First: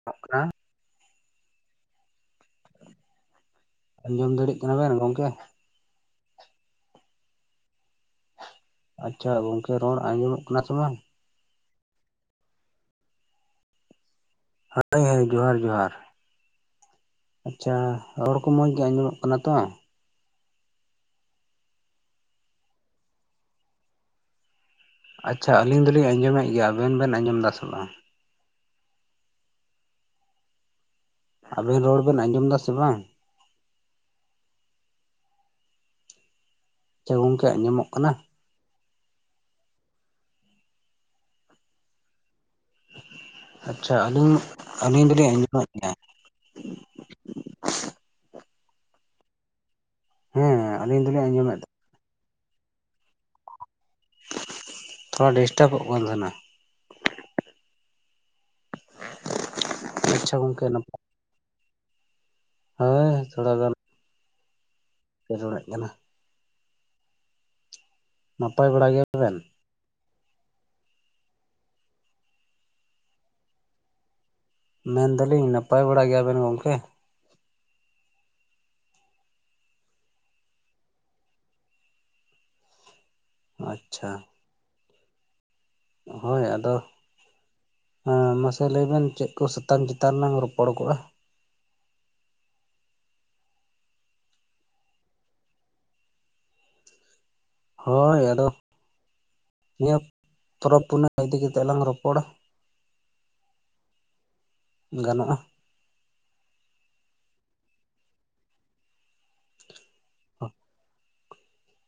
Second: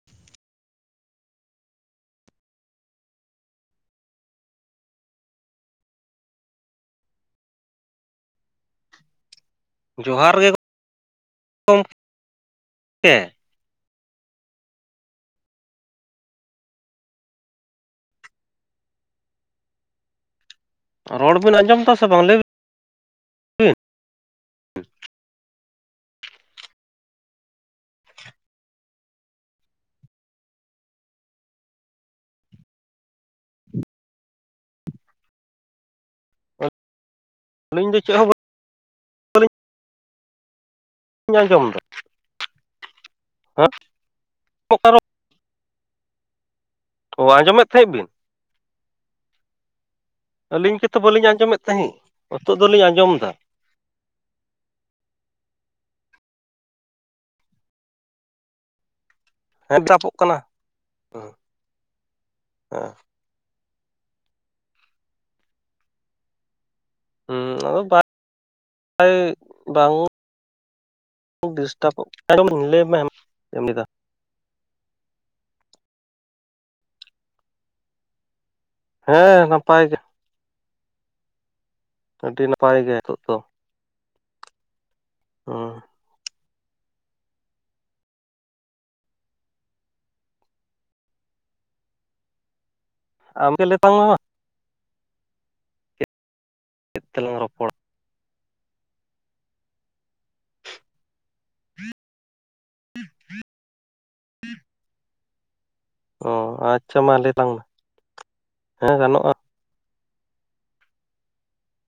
[inaudible] ᱟᱸᱡᱚᱢ ᱫᱟᱲᱮᱜ ᱠᱟᱱᱟ ᱵᱮᱱ ᱜᱚᱝᱠᱮ? ᱟᱪᱪᱷᱟ ᱜᱚᱝᱠᱮ ᱨᱚᱲ ᱡᱚᱦᱟᱨ ᱟᱸᱡᱚᱢᱚᱜ ᱜᱮ ᱠᱟᱱᱟ ᱥᱮ ᱵᱟᱝ? [inaudible] [inaudible] ᱡᱚᱸᱦᱟᱨ ᱡᱚᱸᱦᱟᱨ᱾ ᱟᱪᱪᱷᱟ ᱨᱚᱲ ᱠᱚ ᱢᱚᱸᱡᱽ ᱜᱮ ᱟᱸᱡᱚᱢᱚᱜ ᱠᱟᱱᱟ ᱛᱚ? ᱨᱚᱲ ᱵᱤᱱ ᱟᱸᱡᱚᱢ ᱫᱟ ᱥᱮ ᱵᱟᱝ ᱞᱟᱹᱭ ᱵᱤ? ᱟᱪᱪᱷᱟ ᱟᱹᱞᱤᱧ ᱫᱚᱞᱤᱧ ᱟᱸᱡᱚᱢᱮᱫ ᱜᱮᱭᱟ ᱟᱵᱮᱱ ᱵᱮᱱ ᱟᱸᱡᱚᱢ ᱫᱟ ᱥᱮ ᱵᱟᱝ? ᱟᱵᱮᱱ ᱨᱚᱲ ᱵᱮᱱ ᱟᱸᱡᱚᱢ ᱫᱟ ᱥᱮ ᱵᱟᱝ? ᱟᱪᱪᱷᱟ ᱜᱚᱝᱠᱮ [inaudible] ᱟᱸᱡᱚᱢᱚᱜ ᱟᱹᱞᱤᱧ ᱫᱚ ᱠᱟᱱᱟ ᱪᱮᱫ ᱦᱚᱸ [inaudible] [inaudible] ᱟᱸᱡᱚᱢ ᱫᱟ᱾ ᱟᱪᱪᱷᱟ ᱟᱹᱞᱤᱧ ᱚᱠᱟ ᱨᱚᱲ? ᱟᱹᱞᱤᱧ ᱫᱚᱞᱤᱧ ᱟᱸᱡᱚᱢᱮᱫ ᱛᱟᱦᱮᱸ᱾ ᱚ ᱟᱸᱡᱚᱢᱮᱫ ᱛᱟᱦᱮᱸᱜ ᱵᱤᱱ? ᱦᱮᱸ ᱟᱹᱞᱤᱧ ᱜᱮᱛᱚ ᱫᱚᱞᱤᱧ ᱵᱟᱹᱞᱤᱧ ᱟᱸᱡᱚᱢᱮᱫ ᱫᱚ ᱛᱟᱦᱤᱸᱜ ᱦᱳᱛᱚᱜ ᱫᱚᱞᱤᱧ ᱟᱸᱡᱚᱢ ᱫᱟ᱾ ᱛᱷᱚᱲᱟ ᱰᱤᱥᱴᱟᱯᱚᱜ ᱠᱟᱱ ᱛᱟᱦᱮᱸᱱᱟ᱾ ᱦᱮᱸ ᱴᱟᱯᱚᱜ ᱟᱪᱪᱷᱟ ᱠᱟᱱᱟ, ᱜᱚᱝᱠᱮ ᱱᱟᱯᱟᱭ ᱦᱩᱸ᱾ ᱦᱳᱭ ᱛᱷᱚᱲᱟ ᱜᱟᱱ᱾ ᱯᱮ ᱨᱚᱲᱮᱫ ᱠᱟᱱᱟ᱾ ᱦᱩᱸ ᱟᱫᱚ [inaudible] ᱱᱟᱯᱟᱭ ᱵᱟᱲᱟ ᱜᱮᱭᱟ ᱵᱮᱱ? [inaudible] ᱰᱤᱥᱴᱟᱯᱚᱜ [inaudible] ᱞᱟᱹᱭ ᱵᱮᱱ, ᱪᱮᱫ ᱮᱢ ᱞᱟᱹᱭ ᱫᱟ? ᱢᱮᱱ ᱫᱟᱞᱤᱧ ᱱᱟᱯᱟᱭ ᱵᱟᱲᱟ ᱜᱮᱭᱟᱵᱮᱱ ᱜᱚᱢᱠᱮ? ᱦᱮᱸ ᱱᱟᱯᱟᱭ ᱜᱮ᱾ ᱟᱹᱰᱤ ᱱᱟᱯᱟᱭ ᱜᱮ ᱦᱤᱛᱳᱜ ᱫᱚ᱾ ᱟᱪᱪᱷᱟ᱾ ᱚᱸ᱾ ᱦᱳᱭ ᱟᱫᱚ ᱦᱮᱸ ᱢᱟ ᱥᱮ ᱞᱟᱹᱭᱵᱮᱱ ᱪᱮᱫ ᱠᱚ ᱥᱟᱮᱛᱟᱢ ᱪᱮᱛᱟᱱ ᱞᱟᱝ ᱨᱚᱯᱚᱲ ᱠᱚᱜᱼᱟ? ᱟᱢ ᱜᱮ ᱞᱟᱹᱭ ᱛᱟᱞᱟᱝ ᱢᱮ ᱢᱟ᱾ ᱪᱮᱫ ᱛᱮᱞᱟᱝ ᱨᱚᱯᱚᱲᱟ? ᱦᱳᱭ ᱟᱫᱚ, ᱱᱤᱭᱟᱹ ᱯᱚᱨᱚᱵᱽ ᱯᱩᱱᱟᱹᱭ ᱤᱫᱤ ᱠᱟᱛᱮᱜ ᱞᱟᱝ ᱨᱚᱯᱚᱲᱟ᱾ [inaudible] ᱜᱟᱱᱚᱜᱼᱟ᱾ ᱚ ᱟᱪᱪᱷᱟ ᱢᱟ ᱞᱟᱹᱭ ᱛᱟᱞᱟᱝ ᱢᱮ, ᱦᱮᱸ ᱜᱟᱱᱚᱜᱼᱟ᱾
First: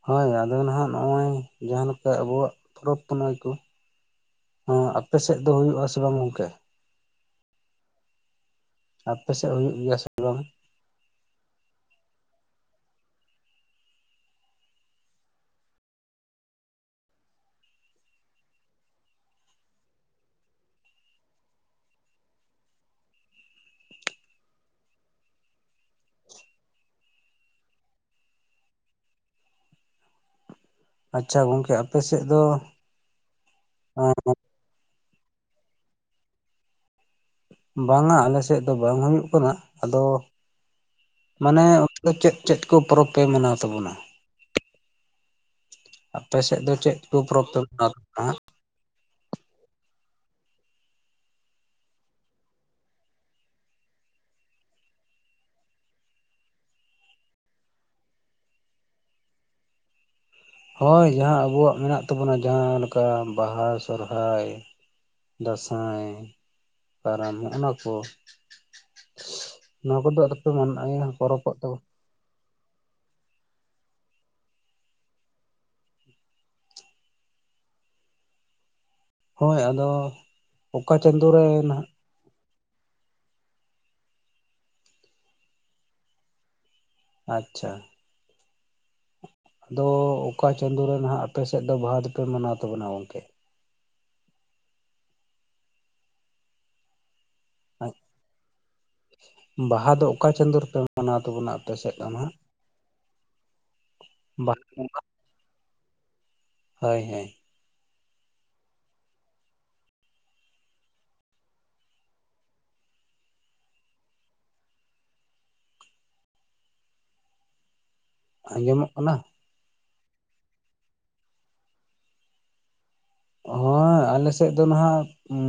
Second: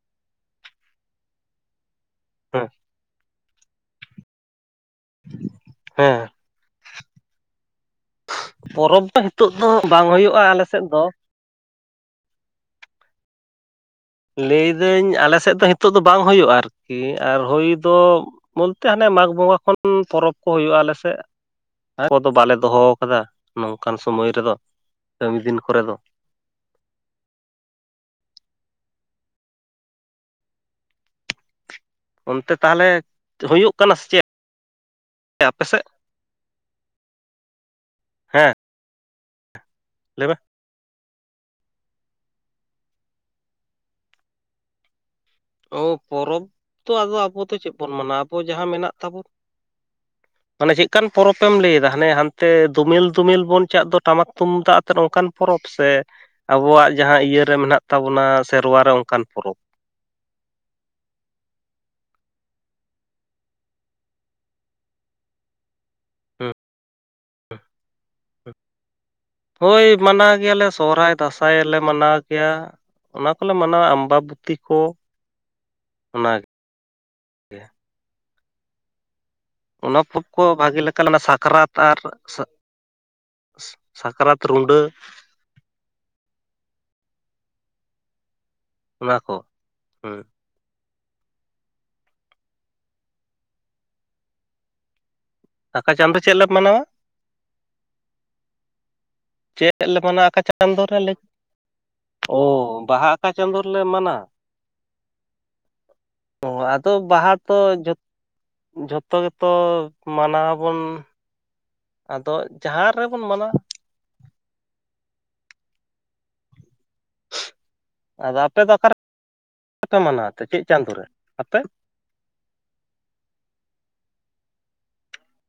ᱦᱳᱭ ᱟᱫᱚ ᱱᱟᱦᱟᱜ ᱱᱚᱜᱼᱚᱭ ᱡᱟᱦᱟᱸ ᱞᱮᱠᱟ ᱟᱵᱚᱣᱟᱜ ᱦᱮᱸ ᱯᱚᱨᱚᱵᱽ ᱯᱩᱱᱟᱹᱭ ᱠᱚ, ᱦᱮᱸ ᱟᱯᱮ ᱥᱮᱫ ᱫᱚ ᱦᱩᱭᱩᱜᱼᱟ ᱥᱮ ᱦᱮᱸ ᱵᱟᱝ ᱜᱚᱝᱠᱮ? ᱯᱚᱨᱚᱵᱽ ᱫᱚ ᱟᱯᱮ ᱥᱮᱫ ᱦᱤᱛᱚᱜ ᱫᱚ ᱦᱩᱭᱩᱜ ᱜᱮᱭᱟ ᱵᱟᱝ ᱥᱮ ᱦᱩᱭᱩᱜᱼᱟ ᱟᱞᱮ ᱥᱮᱫ ᱫᱚ᱾ ᱞᱟᱹᱭ ᱫᱟᱹᱧ ᱟᱞᱮ ᱥᱮᱫ ᱫᱚ ᱦᱤᱸᱛᱳᱜ ᱫᱚ ᱵᱟᱝ ᱦᱩᱭᱩᱜᱼᱟ ᱟᱨᱠᱤ, ᱟᱨ ᱦᱩᱭ ᱫᱚ ᱵᱚᱞᱛᱮ ᱦᱟᱱᱮ ᱢᱟᱜᱽ ᱵᱚᱸᱜᱟ ᱠᱷᱚᱱ ᱯᱚᱨᱚᱵᱽ ᱠᱚ ᱦᱩᱭᱩᱜᱼᱟ ᱟᱞᱮ ᱥᱮᱫ᱾ ᱠᱚ ᱫᱚ ᱵᱟᱞᱮ ᱫᱚᱦᱚ ᱠᱟᱫᱟ, ᱱᱚᱝᱠᱟᱱ ᱥᱚᱢᱚᱭ ᱨᱮᱫᱚ, ᱠᱟᱹᱢᱤ ᱫᱤᱱ ᱠᱚᱨᱮ ᱫᱚ᱾ ᱟᱪᱪᱷᱟ ᱜᱚᱝᱠᱮ᱾ ᱥᱮᱫ ᱫᱚ ᱚᱱᱛᱮ ᱛᱟᱦᱚᱞᱮ ᱦᱩᱭᱩᱜ ᱠᱟᱱᱟ ᱥᱮ ᱪᱮᱫ ᱟᱯᱮ ᱥᱮᱫ? ᱵᱟᱝᱟ ᱟᱞᱮ ᱦᱮᱸ ᱥᱮᱫ ᱫᱚ ᱵᱟᱝ ᱦᱩᱭᱩᱜ ᱠᱟᱱᱟ ᱟᱫᱚ ᱞᱟᱹᱭ ᱢᱮ ᱢᱟᱱᱮ ᱚᱱᱛᱮ ᱫᱚ ᱪᱮᱫ ᱪᱮᱫ ᱠᱚ ᱯᱚᱨᱚᱵᱽ ᱯᱮ ᱢᱟᱱᱟᱣ ᱛᱟᱵᱚᱱᱟ? ᱚ ᱟᱯᱮ ᱯᱚᱨᱚᱵᱽ ᱥᱮᱫ ᱫᱚ ᱛᱚ ᱪᱮᱫ ᱟᱫᱚ ᱠᱚ ᱟᱵᱚ ᱯᱚᱨᱚᱵᱽ ᱫᱚ ᱯᱮ ᱪᱮᱫ ᱢᱟᱱᱟᱣ ᱵᱚᱱ ᱛᱟᱵᱚᱱᱟ ᱢᱟᱱᱟᱣᱟ ᱟᱵᱚ ᱦᱟᱸᱜ? ᱡᱟᱦᱟᱸ ᱢᱮᱱᱟᱜ ᱛᱟᱵᱚ᱾ [inaudible] ᱢᱟᱱᱮ ᱪᱮᱫᱠᱟᱱ ᱯᱚᱨᱚᱵᱽ ᱮᱢ ᱞᱟᱹᱭ ᱫᱟ? ᱦᱟᱱᱮ ᱦᱟᱱᱛᱮ ᱫᱚᱢᱮᱞ ᱫᱚᱢᱮᱞ ᱵᱚᱱ ᱪᱟᱜ ᱫᱚ ᱴᱟᱢᱟᱠ ᱛᱩᱢᱫᱟᱜ ᱟᱛᱮᱫ ᱚᱱᱠᱟᱱ ᱯᱚᱨᱚᱵᱽ ᱥᱮ ᱟᱵᱚᱣᱟᱜ ᱡᱟᱦᱟᱸ ᱤᱭᱟᱹ ᱨᱮ ᱢᱮᱱᱟᱜ ᱛᱟᱵᱚᱱᱟ ᱥᱮᱨᱣᱟ ᱨᱮ ᱚᱱᱠᱟᱱ ᱯᱚᱨᱚᱵᱽ? ᱦᱳᱭ ᱡᱟᱦᱟᱸ ᱟᱵᱚᱣᱟᱜ ᱢᱮᱱᱟᱜ ᱛᱟᱵᱚᱱᱟ ᱡᱟᱦᱟᱸᱮ ᱞᱮᱠᱟ ᱵᱟᱦᱟ ᱥᱚᱨᱦᱟᱭ, ᱫᱟᱸᱥᱟᱭ, ᱦᱩᱸ ᱠᱟᱨᱟᱢ ᱦᱚᱸᱜᱼᱚ ᱱᱟ ᱠᱚ᱾ ᱦᱳᱭ ᱱᱚᱣᱟ ᱠᱚᱫᱚ ᱢᱟᱱᱟᱣ ᱟᱯᱮ ᱜᱮᱭᱟᱞᱮ ᱥᱚᱦᱨᱟᱭ ᱫᱟᱸᱥᱟᱭ ᱯᱚᱨᱚᱵᱚᱜ ᱛᱟᱵᱚ ᱞᱮ ᱢᱟᱱᱟᱣ ᱜᱮᱭᱟ, ᱚᱱᱟ ᱠᱚ ᱞᱮ ᱢᱟᱱᱟᱣᱟ ᱟᱢᱵᱟᱵᱚᱛᱤ ᱠᱚ, ᱚᱱᱟ ᱦᱳᱭ ᱟᱫᱚ ᱚᱱᱟ [inaudible] ᱠᱚ ᱵᱷᱟᱹᱜᱮ ᱚᱠᱟ ᱞᱮᱠᱟ ᱪᱟᱸᱫᱳ ᱨᱮ ᱥᱟᱠᱨᱟᱛ ᱱᱟᱦᱟᱜ ᱟᱨ ᱥᱟᱠᱨᱟᱛ, ᱨᱩᱸᱰᱟᱹ᱾ ᱟᱪᱪᱷᱟ᱾ ᱚᱱᱟ ᱠᱚ᱾ ᱟᱫᱚ ᱦᱩᱸ ᱚᱠᱟ ᱪᱟᱸᱫᱳ ᱨᱮ ᱱᱟᱦᱟᱜ ᱟᱯᱮ ᱥᱮᱫ ᱫᱚ ᱵᱟᱦᱟ ᱫᱚᱯᱮ ᱢᱟᱱᱟᱣ ᱛᱟᱵᱚᱱᱟ ᱜᱚᱝᱠᱮ? ᱚᱠᱟ ᱪᱟᱸᱫᱚ ᱪᱮᱫ ᱞᱮ ᱢᱟᱱᱟᱣᱟ? ᱪᱮᱫ ᱵᱟᱦᱟ ᱞᱮ ᱫᱚ ᱢᱟᱱᱟᱣᱟ ᱚᱠᱟ ᱟᱠᱟ ᱪᱟᱸᱫᱚ ᱨᱮᱯᱮ ᱪᱟᱸᱫᱳ ᱨᱮ ᱞᱟᱹᱭ ᱢᱟᱱᱟᱣ ᱛᱟᱵᱚᱱᱟ ᱟᱯᱮ ᱥᱮᱫ ᱫᱚ ᱱᱟᱦᱟᱜ? ᱚ ᱵᱟᱦᱟ ᱚᱠᱟ ᱪᱟᱸᱫᱚ ᱨᱮ ᱞᱮ ᱢᱟᱱᱟᱣᱟ? ᱵᱟᱦᱟ ᱵᱚᱸᱜᱟ ᱚ ᱟᱫᱚ ᱦᱳᱭ ᱦᱳᱭ ᱵᱟᱦᱟ ᱛᱚ ᱡᱷᱚ ᱡᱷᱚᱛᱚ ᱜᱮᱛᱚ ᱢᱟᱱᱟᱣ ᱟᱵᱚᱱ ᱟᱫᱚ ᱡᱟᱸᱦᱮᱨ ᱨᱮᱵᱚᱱ ᱢᱟᱱᱟᱣᱟ᱾ ᱟᱫᱚ ᱟᱯᱮ ᱫᱚ ᱚᱠᱟ ᱟᱸᱡᱚᱢᱚᱜ ᱨᱮ ᱠᱟᱱᱟ ᱯᱮ ᱢᱟᱱᱟᱣᱟ ᱛᱮ, ᱪᱮᱫ ᱪᱟᱸᱫᱚ ᱨᱮ ᱟᱯᱮ? ᱦᱳᱭ ᱟᱞᱮ ᱥᱮᱫ ᱫᱚ ᱱᱟᱦᱟᱜ ᱩᱸ᱾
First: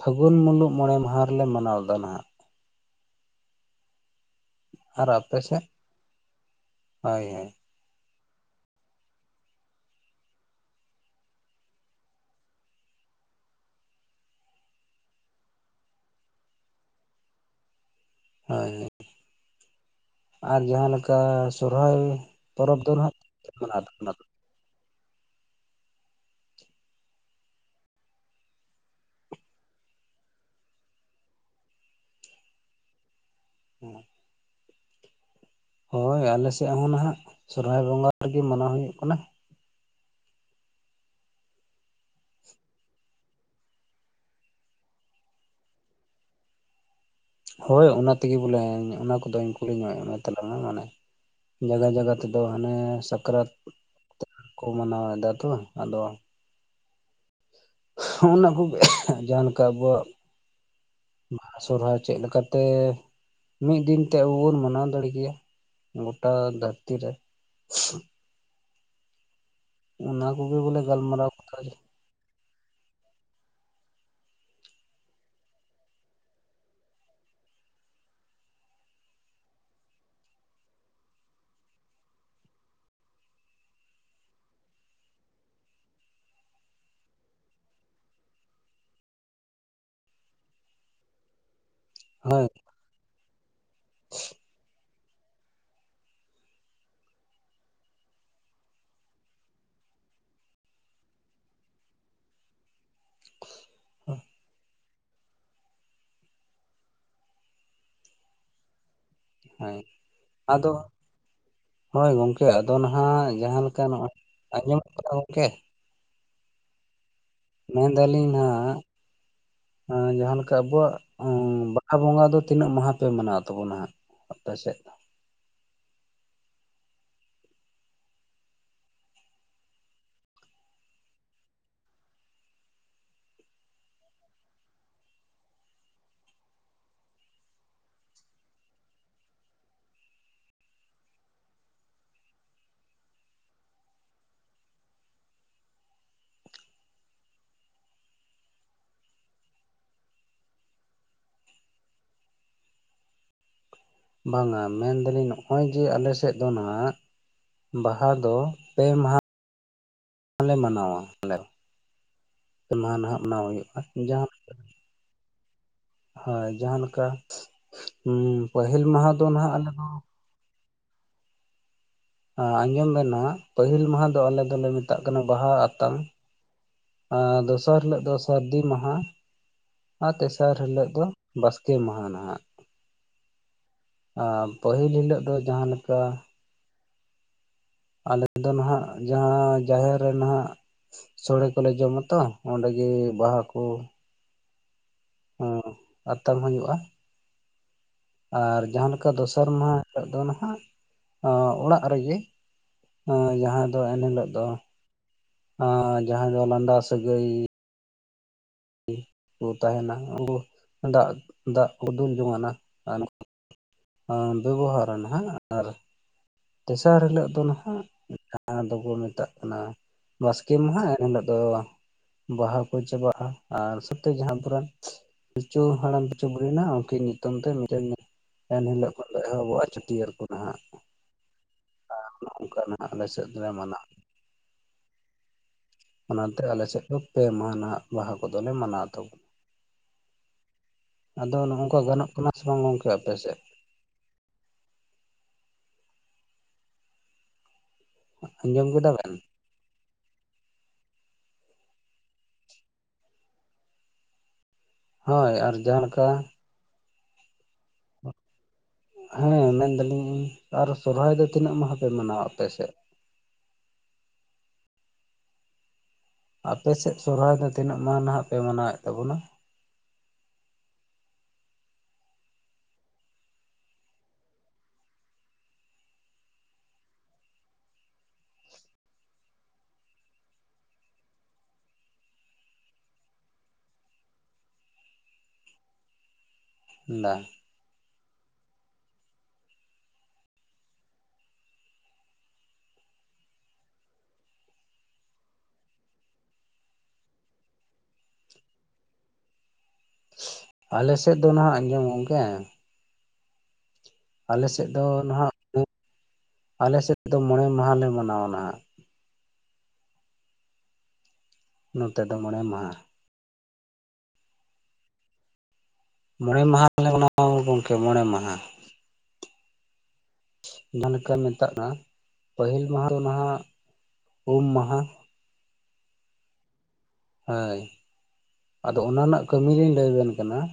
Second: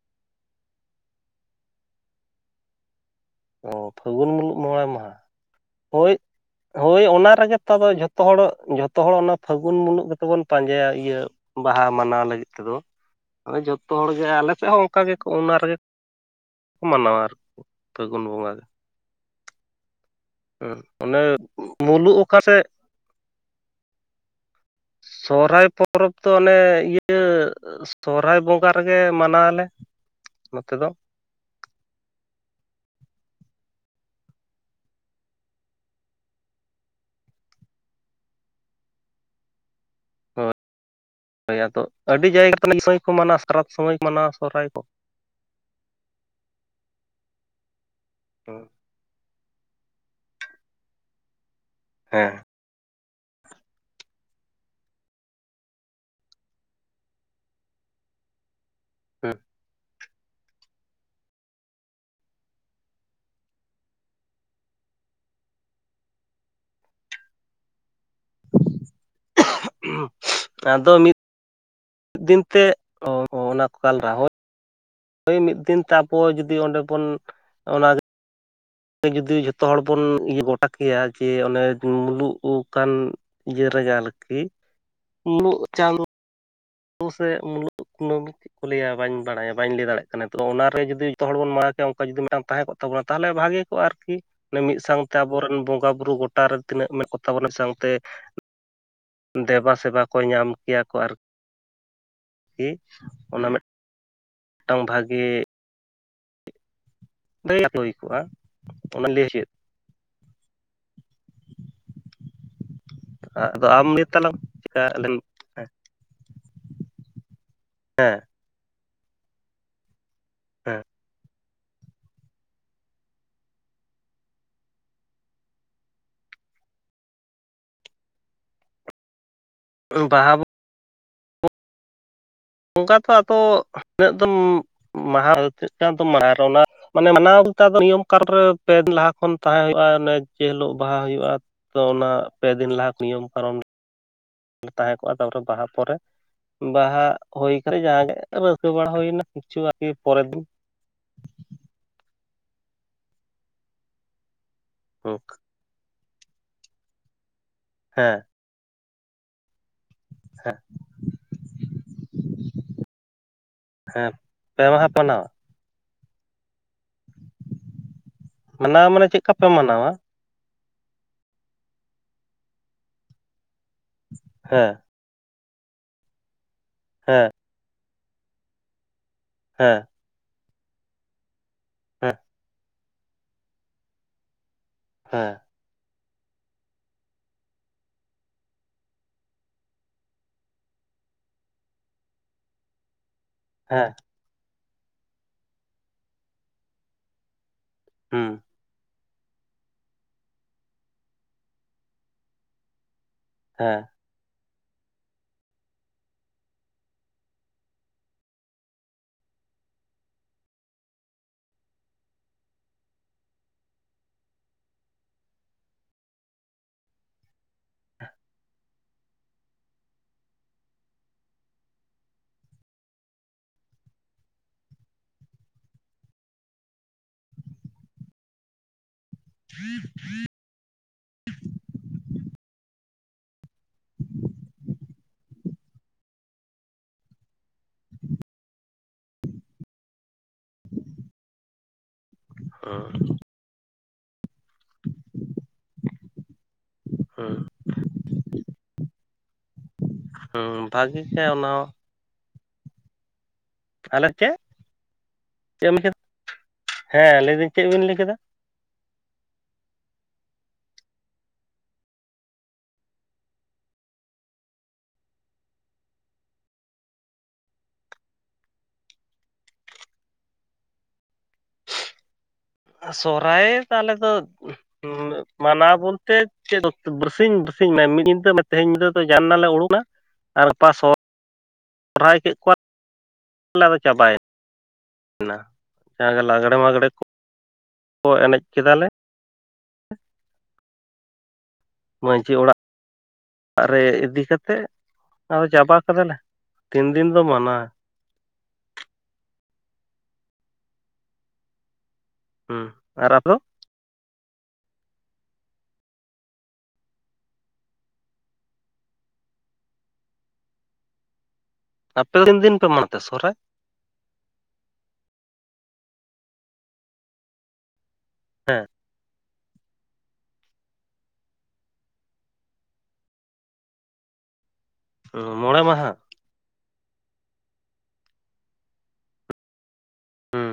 ᱯᱷᱟᱹᱜᱩᱱ ᱢᱩᱞᱩᱜ ᱢᱚᱬᱮ ᱢᱟᱦᱟ ᱨᱮᱞᱮ ᱢᱟᱱᱟᱣ ᱮᱫᱟ ᱱᱟᱦᱟᱜ᱾ ᱚ ᱯᱷᱟᱹᱜᱩᱱ ᱢᱩᱞᱩᱜ ᱢᱚᱬᱮ ᱟᱨ ᱢᱟᱦᱟ, ᱟᱯᱮ ᱥᱮᱫ? ᱦᱳᱭ ᱦᱳᱭ ᱚᱱᱟ ᱨᱮᱜᱮ ᱱᱮᱛᱟᱨ ᱫᱚ ᱡᱷᱚᱛᱚ ᱦᱚᱲ, ᱡᱷᱚᱛᱚ ᱦᱚᱲ ᱚᱱᱟ ᱯᱷᱟᱹᱜᱩᱱ ᱢᱩᱞᱩᱜ ᱜᱮᱛᱚ ᱵᱚᱱ ᱯᱟᱸᱡᱟᱭᱟ ᱤᱭᱟᱹ ᱵᱟᱦᱟ ᱢᱟᱱᱟᱣ ᱞᱟᱹᱜᱤᱫ ᱛᱮᱫᱚ, ᱟᱫᱚ ᱡᱷᱚᱛᱚ ᱦᱚᱲ ᱜᱮ ᱟᱞᱮ ᱥᱮᱫ ᱦᱚᱸ ᱚᱱᱠᱟ ᱜᱮ ᱠᱚ ᱚᱱᱟ ᱨᱮᱜᱮ ᱠᱚ ᱢᱟᱱᱟᱣᱟ ᱟᱨ, ᱯᱷᱟᱹᱜᱩᱱ ᱵᱚᱸᱜᱟ ᱨᱮ᱾ ᱦᱳᱭ ᱦᱳᱭ ᱟᱨ ᱡᱟᱦᱟᱸ ᱞᱮᱠᱟ ᱚᱱᱮ ᱥᱚᱨᱦᱟᱭ ᱢᱩᱞᱩᱜ ᱚᱠᱟ ᱥᱮᱫ ᱯᱚᱨᱚᱵᱽ ᱫᱚ ᱱᱟᱦᱟᱜ [inaudible] ᱥᱚᱦᱨᱟᱭ ᱯᱚᱨᱚᱵᱽ ᱫᱚ ᱚᱱᱮ ᱤᱭᱟᱹ ᱥᱚᱦᱨᱟᱭ ᱵᱚᱸᱜᱟ ᱨᱮᱜᱮ ᱢᱟᱱᱟᱣᱟᱞᱮ, ᱱᱚᱛᱮ ᱫᱚ᱾ ᱦᱚᱸ᱾ ᱦᱳᱭ ᱟᱞᱮ ᱥᱮᱫ ᱦᱚᱸ ᱱᱟᱦᱟᱜ ᱥᱚᱦᱨᱟᱭ ᱵᱚᱸᱜᱟ ᱨᱮᱜᱮ ᱢᱟᱱᱟᱣ ᱦᱩᱭᱩᱜ ᱠᱟᱱᱟ᱾ ᱦᱳᱭ ᱟᱫᱚ ᱟᱹᱰᱤ ᱡᱟᱭᱜᱟ [inaudible] ᱥᱚᱢᱚᱭ ᱠᱚ ᱢᱟᱱᱟᱣᱟ ᱥᱟᱠᱨᱟᱛ ᱥᱚᱢᱚᱭ ᱠᱚ ᱢᱟᱱᱟᱣᱟ ᱥᱚᱨᱦᱟᱭ ᱠᱚ᱾ ᱦᱳᱭ ᱚᱱᱟ ᱛᱮᱜᱮ ᱵᱚᱞᱮ ᱦᱮᱸ ᱚᱱᱟ ᱠᱚᱫᱚᱧ ᱠᱩᱞᱤ ᱧᱚᱜ ᱮᱫ ᱢᱮ ᱛᱟᱞᱟᱝᱟ ᱢᱟᱱᱮ ᱡᱟᱭᱜᱟ ᱡᱟᱭᱜᱟ ᱛᱮᱫᱚ ᱦᱮᱸ ᱦᱟᱱᱮ ᱥᱟᱠᱨᱟᱛ ᱠᱚ ᱢᱟᱱᱟᱣ ᱮᱫᱟ ᱛᱚ ᱟᱫᱚ ᱚᱱᱟ ᱠᱚᱜᱮ ᱡᱟᱦᱟᱸ ᱞᱮᱠᱟ ᱟᱵᱚᱣᱟᱜ ᱵᱟᱦᱟ ᱥᱚᱨᱦᱟᱭ ᱪᱮᱫ ᱞᱮᱠᱟ ᱛᱮ ᱢᱤᱫ ᱫᱤᱱ ᱛᱮ ᱟᱵᱚ ᱵᱚᱱ ᱢᱟᱱᱟᱣ ᱫᱟᱲᱮᱜ ᱜᱮᱭᱟ ᱜᱚᱴᱟ ᱫᱷᱟᱹᱨᱛᱤ ᱨᱮ᱾ [inaudible] ᱚᱱᱟ ᱠᱚᱜᱮ ᱵᱚᱞᱮ ᱟᱫᱚ ᱜᱟᱞᱢᱟᱨᱟᱣ ᱠᱟᱛᱷᱟ ᱜᱮ᱾ ᱢᱤᱫ ᱫᱤᱱ ᱛᱮ [inaudible] ᱦᱳᱭ ᱢᱤᱫ ᱫᱤᱱᱱ ᱛᱮ ᱟᱵᱚ ᱡᱩᱫᱤ ᱚᱸᱰᱮ ᱵᱚᱱ ᱚᱱᱟ [inaudible] ᱡᱩᱫᱤ ᱡᱷᱚᱛᱚ ᱦᱚᱲ ᱵᱚᱱ ᱤᱭᱟᱹ ᱜᱚᱴᱟ ᱠᱮᱭᱟ ᱡᱮ ᱚᱱᱮ ᱢᱩᱞᱩᱜ ᱟᱠᱟᱱ ᱤᱭᱟᱹ ᱨᱮᱜᱮ ᱟᱨᱠᱤ, ᱢᱩᱞᱩᱜ ᱪᱟᱸᱫᱚ [inaudible] ᱥᱮ ᱢᱩᱞᱩᱜ ᱠᱩᱱᱟᱹᱢᱤ ᱠᱚ ᱞᱟᱹᱭᱟ ᱵᱟᱹᱧ ᱵᱟᱲᱟᱭᱟ ᱵᱟᱹᱧ ᱞᱟᱹᱭ ᱫᱟᱲᱮᱜ ᱠᱟᱱᱟ ᱛᱚ ᱚᱱᱟᱨᱮ ᱜᱮ ᱡᱩᱫᱤ ᱡᱷᱚᱛᱚ ᱦᱚᱲ ᱵᱚᱱ ᱢᱟᱣᱮᱭᱟ ᱠᱮᱭᱟ ᱚᱱᱠᱟ ᱡᱩᱫᱤ ᱢᱤᱫᱴᱟᱝ ᱦᱳᱭ ᱟᱝ ᱛᱟᱦᱮᱸ ᱠᱚᱜ ᱛᱟᱵᱚᱱᱟ ᱛᱟᱦᱚᱞᱮ ᱵᱷᱟᱹᱜᱮ ᱠᱚᱜᱼᱟ ᱟᱨᱠᱤ᱾ ᱢᱟᱱᱮ ᱢᱤᱫ ᱥᱟᱝᱛᱮ ᱟᱵᱚᱨᱮᱱ ᱵᱚᱸᱜᱟ ᱵᱩᱨᱩ ᱜᱚᱴᱟ ᱨᱮᱱ ᱛᱤᱱᱟᱹᱜ ᱢᱮᱱᱟᱜ ᱠᱚ ᱛᱟᱵᱚᱱᱟ ᱢᱤᱫ ᱥᱟᱝᱛᱮ ᱫᱮᱵᱟ ᱥᱮᱵᱟ ᱠᱚ ᱧᱟᱢ ᱠᱮᱭᱟ ᱠᱚ ᱟᱨ ᱠᱤ ᱚᱱᱟ ᱢᱤᱫ [inaudible] ᱴᱟᱝ ᱵᱷᱟᱜᱮ [inaudible] ᱦᱩᱭ ᱠᱚᱜᱼᱟ ᱚᱱᱟ [inaudible] ᱦᱳᱭ, ᱟᱫᱚ ᱦᱳᱭ ᱜᱚᱝᱠᱮ ᱟᱫᱚ ᱱᱟᱦᱟᱜ ᱡᱟᱦᱟᱸ ᱟᱫᱚ ᱞᱮᱠᱟ ᱟᱢ ᱞᱟᱹᱭ ᱱᱚᱜᱼᱚᱭ, ᱛᱟᱞᱟᱝ ᱪᱮᱠᱟ ᱟᱸᱡᱚᱢᱚᱜ ᱠᱟᱱᱟ ᱞᱮᱱ ᱜᱚᱝᱠᱮ? ᱢᱮᱱ ᱦᱮᱸ ᱫᱟᱞᱤᱧ ᱱᱟᱦᱟᱜ ᱡᱟᱦᱟᱸ ᱞᱮᱠᱟ ᱟᱵᱚᱣᱟᱜ ᱩᱸᱻ ᱵᱟ ᱦᱟ ᱵᱚᱸᱜᱟ ᱫᱚ ᱛᱤᱱᱟᱹᱜ ᱢᱟᱦᱟ ᱯᱮ ᱢᱟᱱᱟᱣ ᱛᱟᱵᱚᱱᱟ ᱦᱟᱸᱜ ᱟᱯᱮ ᱥᱮᱫ? ᱩᱸ ᱵᱟᱦᱟ ᱵᱚ ᱚᱱᱠᱟ ᱛᱚ ᱟᱫᱚ ᱤᱱᱟᱹᱜ ᱫᱚᱱ, ᱢᱟᱦᱟ [inaudible] [inaudible] ᱚᱱᱮ ᱡᱮ ᱦᱤᱞᱳᱜ ᱵᱟᱦᱟ ᱦᱩᱭᱩᱜᱼᱟ᱾ ᱟᱫᱚ ᱚᱱᱟ ᱯᱮ ᱫᱤᱱ ᱞᱟᱦᱟ ᱱᱤᱭᱚᱢ ᱠᱟᱨᱚᱱ ᱨᱮᱞᱮ ᱛᱟᱦᱮᱸ ᱠᱚᱜᱼᱟ ᱛᱟᱯᱚᱨᱮ ᱵᱟᱦᱟ ᱯᱚᱨᱮ ᱵᱟᱦᱟ ᱦᱩᱭ ᱠᱟᱛᱮᱫ ᱡᱟᱦᱟᱸ ᱜᱮ ᱨᱟᱹᱥᱠᱟᱹ ᱵᱟᱲᱟ ᱦᱩᱭ ᱮᱱᱟ ᱠᱤᱪᱷᱩ ᱟᱨᱠᱤ ᱯᱚᱨᱮᱨ ᱫᱤᱱ᱾ ᱵᱟᱝᱟ ᱢᱮᱱ ᱫᱟᱞᱤᱧ ᱱᱚᱜᱼᱚᱭ ᱡᱮ ᱟᱞᱮ ᱥᱮᱫ ᱫᱚ ᱱᱟᱦᱟᱜ, ᱵᱟᱦᱟ ᱦᱮᱸ ᱫᱚ ᱯᱮ ᱢᱟᱦᱟ ᱞᱮ ᱦᱮᱸ ᱢᱟᱱᱟᱣᱟ ᱟᱞᱮ ᱫᱚ᱾ ᱯᱮ ᱢᱟᱦᱟ ᱱᱟᱦᱟᱜ ᱢᱟᱱᱟᱣ ᱦᱩᱭᱩᱜᱼᱟ ᱦᱮᱸ ᱡᱟᱦᱟᱸ [inaudible] ᱯᱮ ᱢᱟᱦᱟ ᱢᱟᱱᱟᱣᱟ? ᱦᱳᱭ ᱡᱟᱦᱟᱸ ᱞᱮᱠᱟ ᱩᱸ ᱯᱟᱹᱦᱤᱞ ᱢᱟᱱᱟᱣ ᱢᱟᱱᱮ ᱢᱟᱦᱟ ᱪᱮᱫ ᱫᱚ ᱞᱮᱠᱟ ᱯᱮ ᱱᱟᱦᱟᱜ ᱟᱞᱮ ᱫᱚ ᱢᱟᱱᱟᱣᱟ ᱟ ᱟᱡᱚᱢ ᱵᱮᱱ ᱱᱟᱦᱟᱜ, ᱯᱟᱹᱦᱤᱞ ᱢᱟᱦᱟ ᱫᱚ ᱟᱞᱮ ᱫᱚᱞᱮ ᱦᱮᱸ ᱢᱮᱛᱟᱜ ᱠᱟᱱᱟ ᱵᱟᱦᱟ ᱟᱛᱟᱝ᱾ ᱦᱮᱸ ᱟᱨ ᱫᱚᱥᱟᱨ ᱦᱤᱞᱳᱜ ᱫᱚ ᱥᱟᱹᱨᱫᱤ ᱢᱟᱦᱟ᱾ ᱦᱮᱸ᱾ ᱟᱨ ᱛᱮᱥᱟᱨ ᱦᱤᱞᱳᱜ ᱫᱚ ᱵᱟᱥᱠᱮ ᱢᱟᱦᱟ ᱦᱮᱸ ᱱᱟᱦᱟᱜ᱾ ᱟ ᱯᱟᱹᱦᱤᱞ ᱦᱤᱞᱳᱜ ᱦᱮᱸ ᱫᱚ ᱡᱟᱦᱟᱸ ᱞᱮᱠᱟ ᱟᱞᱮᱫ ᱫᱚ ᱱᱟᱦᱟᱜ ᱡᱟᱦᱟᱸ ᱡᱟᱦᱮᱨ ᱨᱮ ᱱᱟᱦᱟᱜ ᱥᱚᱲᱮ ᱠᱚᱞᱮ ᱡᱚᱢᱟ ᱛᱚ ᱚᱸᱰᱮ ᱜᱮ ᱵᱟᱦᱟ ᱦᱮᱸ᱾ ᱦᱩ ᱟᱛᱟᱝ ᱦᱳᱭᱠᱜᱼᱟ ᱦᱩᱸ ᱟᱨ ᱡᱟᱦᱟᱞᱮ ᱠᱟ ᱫᱚᱥᱟᱨ ᱢᱟᱦᱟ ᱦᱤᱞᱳᱜ ᱫᱚ ᱱᱟᱦᱟᱜ ᱚᱲᱟᱜ ᱨᱮᱜᱮ ᱮᱸ ᱡᱟᱦᱟᱸ ᱫᱚ ᱦᱮᱸ ᱮᱱᱦᱤᱞᱳᱜ ᱫᱚ ᱡᱟᱦᱟ ᱫᱚ ᱞᱟᱸᱫᱟ ᱥᱟᱹᱜᱟᱹᱭ ᱠᱚ ᱛᱟᱦᱮᱱᱟ ᱩᱱᱠᱩ ᱫᱟᱜ, ᱫᱟᱜ ᱠᱚ ᱫᱩᱞ ᱡᱚᱝᱟᱱᱟ ᱟ ᱟᱸᱵᱮᱵᱚᱦᱟᱨᱟ ᱱᱟᱦᱟᱜ ᱟᱨ ᱛᱮᱥᱟᱨ ᱦᱤᱞᱳᱜ ᱫᱚ ᱱᱟᱦᱟᱜ ᱡᱟᱦᱟᱸ ᱫᱚᱠᱚ ᱢᱮᱛᱟᱜ ᱠᱟᱱᱟ ᱵᱟᱥᱠᱮᱹ ᱢᱟᱦᱟᱸ ᱮᱱᱦᱤᱞᱳᱜ ᱫᱚ ᱵᱟᱦᱟ ᱠᱚ ᱪᱟᱵᱟᱜᱼᱟ ᱟᱨ ᱥᱚᱛᱮ ᱡᱟᱦᱟᱸ ᱠᱚᱨᱮ ᱯᱤᱞᱪᱩ ᱦᱟᱲᱟᱢ ᱯᱤᱪᱩ ᱵᱩᱲᱦᱤ ᱱᱟᱜ ᱩᱱᱠᱤᱱ ᱧᱩᱛᱩᱢ ᱛᱮ ᱢᱤᱫᱴᱮᱱ ᱮᱱ ᱦᱤᱞᱳᱜ ᱩᱱᱫᱚ ᱮᱦᱚᱵᱚᱜ ᱟ ᱪᱷᱟᱹᱴᱭᱟᱹᱨ ᱠᱚ ᱱᱟᱦᱟᱸᱜ ᱟᱸ ᱱᱚᱝᱠᱟ ᱱᱟᱦᱟᱜ ᱟᱞᱮ ᱥᱮᱫ ᱫᱚᱞᱮ ᱢᱟᱱᱟᱣ ᱾ ᱚᱱᱟᱛᱮ ᱟᱞᱮᱥᱮᱫ ᱫᱚ ᱯᱮ ᱢᱟᱦᱟᱸ ᱱᱟᱜ ᱵᱟᱦᱟ ᱠᱚᱫᱚᱞᱮ ᱢᱟᱱᱟᱣ ᱾ ᱟᱫᱚ, ᱟᱫᱚ ᱱᱚᱜᱼᱝᱠᱟ ᱜᱟᱱᱚᱜ ᱠᱟᱱᱟ ᱥᱮ ᱵᱟᱝ ᱜᱚᱝᱠᱮ ᱟᱯᱮ ᱥᱮᱫ? ᱦᱩ [unintelligible] ᱟᱸᱡᱚᱢ ᱠᱮᱫᱟ ᱵᱮᱱ? ᱦᱩ, ᱵᱷᱟᱜᱮᱹ ᱜᱮ ᱚᱱᱟ-ᱚᱸ ᱾ ᱟᱞᱮ ᱪᱮ ᱦᱳᱭ, ᱟᱨ ᱡᱟᱦᱟᱸ ᱞᱟᱠᱟ ᱴᱷᱟ ᱡ, ᱦᱮᱸ ᱞᱟᱹᱭ ᱵᱤᱱ ᱪᱮᱜ ᱵᱤᱱ ᱞᱟᱹᱭ ᱠᱮᱫᱟ? ᱦᱮᱸ, ᱢᱮᱱᱫᱟ ᱞᱤᱧ ᱟᱨ ᱥᱚᱨᱦᱟᱭ ᱫᱚ ᱛᱤᱱᱟᱹᱜ ᱢᱟᱦᱟ ᱯᱮ ᱢᱟᱱᱟᱣᱟ ᱟᱯᱮ ᱥᱮᱫ? ᱟᱯᱮ ᱥᱮᱫ ᱥᱚᱦᱨᱟᱭ ᱫᱚ ᱛᱤᱱᱟᱹᱜ ᱢᱟᱦᱟᱸ ᱱᱟᱦᱟᱜ ᱯᱮ ᱢᱟᱱᱟᱣ ᱮᱫ ᱛᱟᱵᱚᱱᱟ? ᱥᱚᱨᱦᱟᱭ ᱫᱚ ᱟᱞᱮ ᱫᱚ ᱩᱷ-ᱩᱸ ᱢᱟᱱᱟᱣ ᱵᱳᱞᱛᱮ ᱪᱮᱫᱚ ᱵᱟᱹᱨᱥᱤᱧ ᱵᱟᱹᱨᱥᱤᱧ ᱢᱮ ᱢᱤᱫ ᱧᱤᱫᱟᱹ ᱢᱮ ᱛᱮᱹᱦᱮᱹᱧ ᱧᱤᱫᱟᱹ ᱫᱚ ᱡᱟᱱᱱᱟᱞᱮ ᱳᱲᱳᱱᱟ ᱟᱨ ᱯᱟ ᱥᱚᱫ ᱴᱨᱟᱭ ᱠᱮᱫ ᱠᱚᱣᱟ ᱟᱫᱚ ᱪᱟᱵᱟᱭ------ᱱᱟ ᱾ ᱡᱟᱜᱮ ᱞᱟᱜᱽᱲᱮ ᱢᱟᱜᱽᱲᱮ ᱫᱟ ᱠᱚ ᱮᱱᱮᱡ ᱠᱮᱫᱟᱞᱮ ᱢᱟᱹᱡᱷᱤ ᱚᱲᱟᱜ ᱚᱲᱟᱜ ᱨᱮ ᱤᱫᱤ ᱠᱟᱛᱮᱜ ᱟᱫᱚ ᱪᱟᱵᱟ ᱠᱟᱫᱟᱞᱮ ᱛᱤᱱ ᱫᱤᱱ ᱵᱚ ᱢᱟᱱᱟ ᱾ ᱥ-ᱩ-ᱜ, ᱟᱞᱮ ᱥᱮᱫ ᱫᱚ ᱦᱟᱜ ᱟᱸᱡᱚᱢ ᱜᱚᱝᱠᱮ ᱾ ᱦᱩ, ᱟᱨ ᱟᱯ ᱫᱚ? ᱟᱞᱮᱥᱮᱫ ᱫᱚ ᱱᱟᱦᱟᱜ ᱩᱸᱜ ᱟᱞᱮᱥᱮᱫ ᱫᱚ ᱢᱚᱬᱮ ᱢᱟᱦᱟᱞᱮ ᱢᱟᱱᱟᱣᱟ ᱱᱟᱦᱟᱜ ᱾ ᱱᱚᱛᱮ ᱫᱚ ᱟᱯᱮ ᱨᱤᱱ ᱢᱚᱬᱮ ᱫᱤᱱ ᱯᱮ ᱢᱟᱦᱟ ᱢᱟᱱᱛᱮ ᱥᱚᱨᱦᱟᱭ? ᱢᱚᱬᱮ ᱢᱟᱦᱟᱸ ᱫᱚᱞᱮ ᱢᱟᱱᱟᱣᱟ ᱜᱚᱝᱠᱮ ᱢᱚᱬᱮ ᱢᱟᱦᱟᱸ ᱾ ᱦᱮᱦ ᱡᱟᱦᱟᱸ ᱞᱮᱠᱟᱢ ᱢᱮᱛᱟᱜᱼᱟ ᱯᱟᱹᱦᱤᱞ ᱢᱟᱦᱟᱸ ᱫᱚ ᱱᱟᱦᱟᱜ ᱩᱢ ᱢᱟᱦᱟᱸ ᱩᱢ ᱢᱚᱬᱮ ᱢᱟᱦᱟᱸ? ᱦᱳᱭ, ᱟᱫᱚ ᱚᱱᱟ ᱨᱮᱱᱟᱜ ᱠᱟᱹᱢᱤ ᱞᱤᱧ ᱞᱟᱹᱭ ᱟᱵᱮᱱ ᱠᱟᱱᱟ ᱦᱩᱸ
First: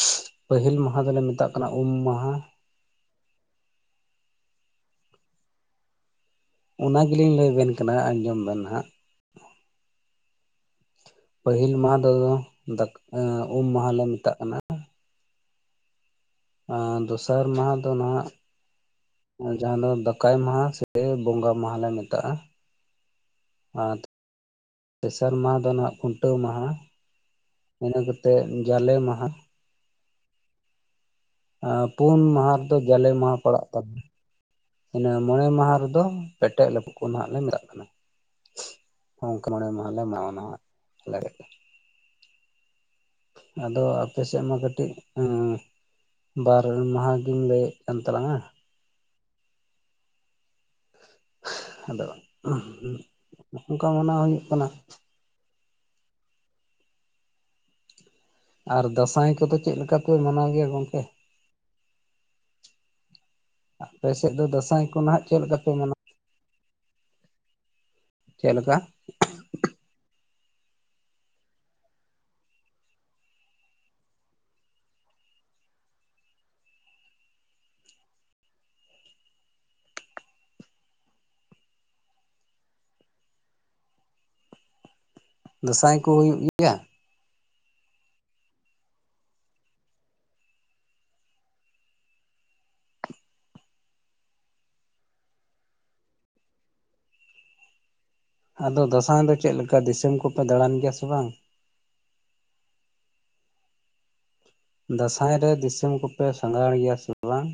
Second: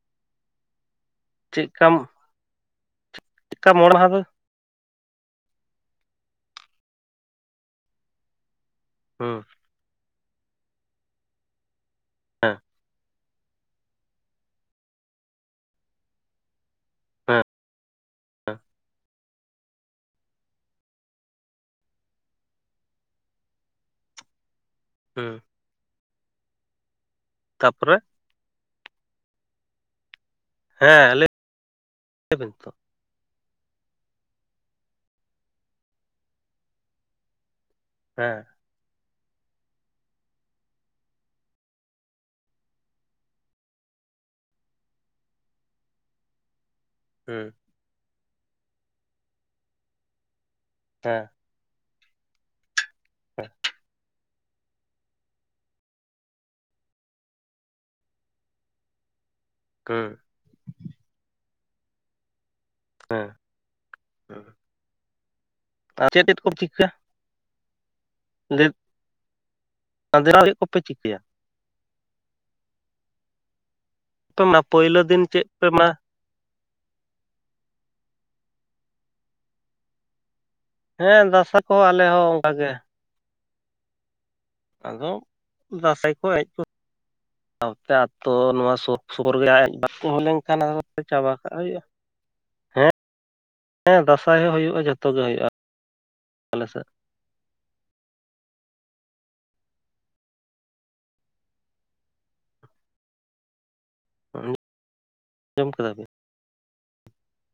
ᱥ-ᱩ-ᱜ, ᱯᱟᱹᱦᱤᱞ ᱢᱟᱦᱟᱸ ᱫᱚᱞᱮ ᱢᱮᱛᱟᱜ ᱠᱟᱱᱟ ᱩᱢ ᱢᱟᱦᱟᱸ ᱠᱟ ᱢᱚᱬ ᱢᱟᱦᱟᱸ ᱫᱚ? ᱚᱱᱟ ᱜᱮᱞᱤᱧ ᱞᱟᱹᱭ ᱟᱵᱮᱱ ᱠᱟᱱᱟ ᱟᱸᱡᱚᱢ ᱵᱮᱱ ᱦᱟᱸᱜ ᱦᱚᱸ ᱯᱟᱹᱦᱤᱞ ᱢᱟᱦᱟᱸ ᱫᱚ ᱦᱮᱸ ᱫᱟ ᱩᱢ ᱢᱟᱦᱟᱸᱞᱮ ᱞᱮ ᱢᱮᱛᱟᱜ ᱠᱟᱱᱟ ᱮᱸ ᱦᱮᱸ ᱫᱚᱥᱟᱨ ᱢᱟᱦᱟᱸᱫᱚ ᱱᱟᱦᱟᱸᱜ ᱡᱟᱦᱟᱸ ᱫᱚ ᱫᱟᱠᱟᱭ ᱢᱟᱦᱟ ᱥᱮ ᱵᱮᱹ ᱵᱚᱸᱜᱟ ᱢᱟᱦᱟᱸ ᱞᱮ ᱢᱮᱛᱟᱜᱼᱟ ᱟᱨ ᱛᱮᱥᱟᱨ ᱦᱩᱸ ᱢᱟᱦᱟᱸ ᱫᱚ ᱱᱟᱦᱟᱸᱜ ᱠᱷᱩᱱᱴᱟᱹᱣ ᱢᱟᱦᱟᱸ ᱛᱟᱯᱚᱨᱮ ᱤᱱᱟᱹ ᱠᱟᱛ ᱛᱮᱜ ᱡᱟᱞᱮᱹ ᱢᱟᱦᱟᱸ ᱦᱮᱸ ᱟᱞᱤ ᱟ ᱯᱩᱱ ᱢᱟᱦᱟ ᱨᱮᱫᱚ ᱡᱟᱞᱮ ᱢᱟᱦᱟ ᱯᱟᱲᱟᱜ ᱛᱟᱵᱮᱱᱟ᱾ ᱤᱱᱟᱹ ᱢᱚᱬᱮ ᱢᱟᱦᱟ ᱨᱮᱫᱚ ᱯᱮᱴᱮᱡ ᱞᱮᱯᱚ ᱠᱚ ᱱᱟ ᱦᱟᱜ ᱞᱮ ᱢᱮᱛᱟᱜ ᱠᱟᱱᱟ᱾ ᱦᱮᱸ ᱚᱝᱠᱟ ᱢᱚᱬᱮ ᱢᱟᱦᱟᱞ ᱞᱮ ᱢᱟᱱᱟᱣᱟ ᱚᱱᱟ ᱟᱞᱮ, ᱟᱫᱚ ᱟᱯᱮᱥᱮᱜ ᱢᱟ ᱠᱟᱹᱴᱤᱜ ᱵᱟᱨ ᱢᱟᱦᱟᱫᱤᱱ ᱦᱩᱸ ᱞᱮ ᱮᱱ ᱛᱟᱞᱟᱝᱟ ᱦᱮᱸ ᱟᱫᱚ ᱦᱮᱸ ᱚᱝᱠᱟ ᱢᱟᱱᱟᱣ ᱦᱩᱭᱩᱜ ᱠᱟᱱᱟ᱾ ᱟᱨ ᱫᱟᱸᱥᱟᱭ ᱠᱚᱫᱚ ᱪᱮᱫ ᱞᱮᱠᱟ ᱦᱩᱸ ᱠᱚ ᱢᱟᱱᱟᱣ ᱜᱮᱭᱟ ᱜᱚᱝᱠᱮ? ᱦᱮᱸ ᱟᱯᱮ ᱥᱮᱫ ᱦᱩᱸ ᱫᱚ ᱫᱟᱸᱥᱟᱭ ᱠᱚ ᱱᱦᱟᱜ ᱪᱮᱫ ᱞᱮᱠᱟ ᱯᱮ ᱢᱟᱱᱟᱣᱟ? ᱟᱨ ᱪᱮᱫ ᱪᱮᱫ ᱠᱚ ᱪᱤᱠᱟ ᱪᱮᱫ ᱞᱮᱠᱟ [unintelligible] ᱠᱚᱯᱮ ᱪᱤᱠᱟᱹᱭᱟ ᱯᱮ ᱢᱟ ᱯᱳᱭᱞᱳ ᱫᱤᱱ ᱪᱮᱫ ᱯᱮ ᱢᱟ ᱦᱮᱸ ᱫᱟᱸᱥᱟᱭ ᱠᱚᱦᱚᱸ ᱟᱞᱮ ᱦᱚᱸ ᱚᱝᱠᱟ ᱜᱮ᱾ ᱟᱫᱚ ᱫᱟᱸᱥᱟᱭ ᱠᱚ ᱦᱮᱡ ᱠᱚ [inaudible] ᱥᱟᱶᱛᱮ ᱟᱛᱚ ᱱᱚᱣᱟ ᱥᱩᱨ ᱥᱩᱯᱩᱨ [unintelligible] ᱜᱮ ᱵᱟ ᱦᱩᱭ ᱞᱮᱱᱠᱷᱟᱱ ᱟ ᱪᱟᱵᱟ ᱠᱟᱜ ᱦᱩᱭᱩᱜ-ᱟ ᱦᱮᱸ ᱫᱟᱸᱥᱟᱭ ᱦᱚᱸ ᱦᱳᱭᱳᱜ-ᱟ ᱡᱚᱛᱚ ᱜᱮ ᱦᱳᱭᱳᱜ-ᱟ ᱟᱞᱮᱥᱮᱫ᱾ ᱟᱫᱚ ᱫᱟᱸᱥᱟᱭ ᱫᱚ ᱪᱮᱫ ᱞᱮᱠᱟ ᱫᱤᱥᱚᱢ ᱠᱚᱯᱮ ᱫᱟᱬᱟᱱ ᱜᱮᱭᱟ ᱥᱮ ᱵᱟᱝ? [unintelligible] ᱫᱟᱸᱥᱟᱭ ᱨᱮ ᱟᱸᱡᱚᱢ ᱠᱮᱫᱟ ᱫᱤᱥᱚᱢ ᱵᱤᱱ? ᱠᱚᱯᱮ ᱥᱟᱸᱜᱷᱟᱲ ᱜᱮᱭᱟ ᱥᱮ ᱵᱟᱝ?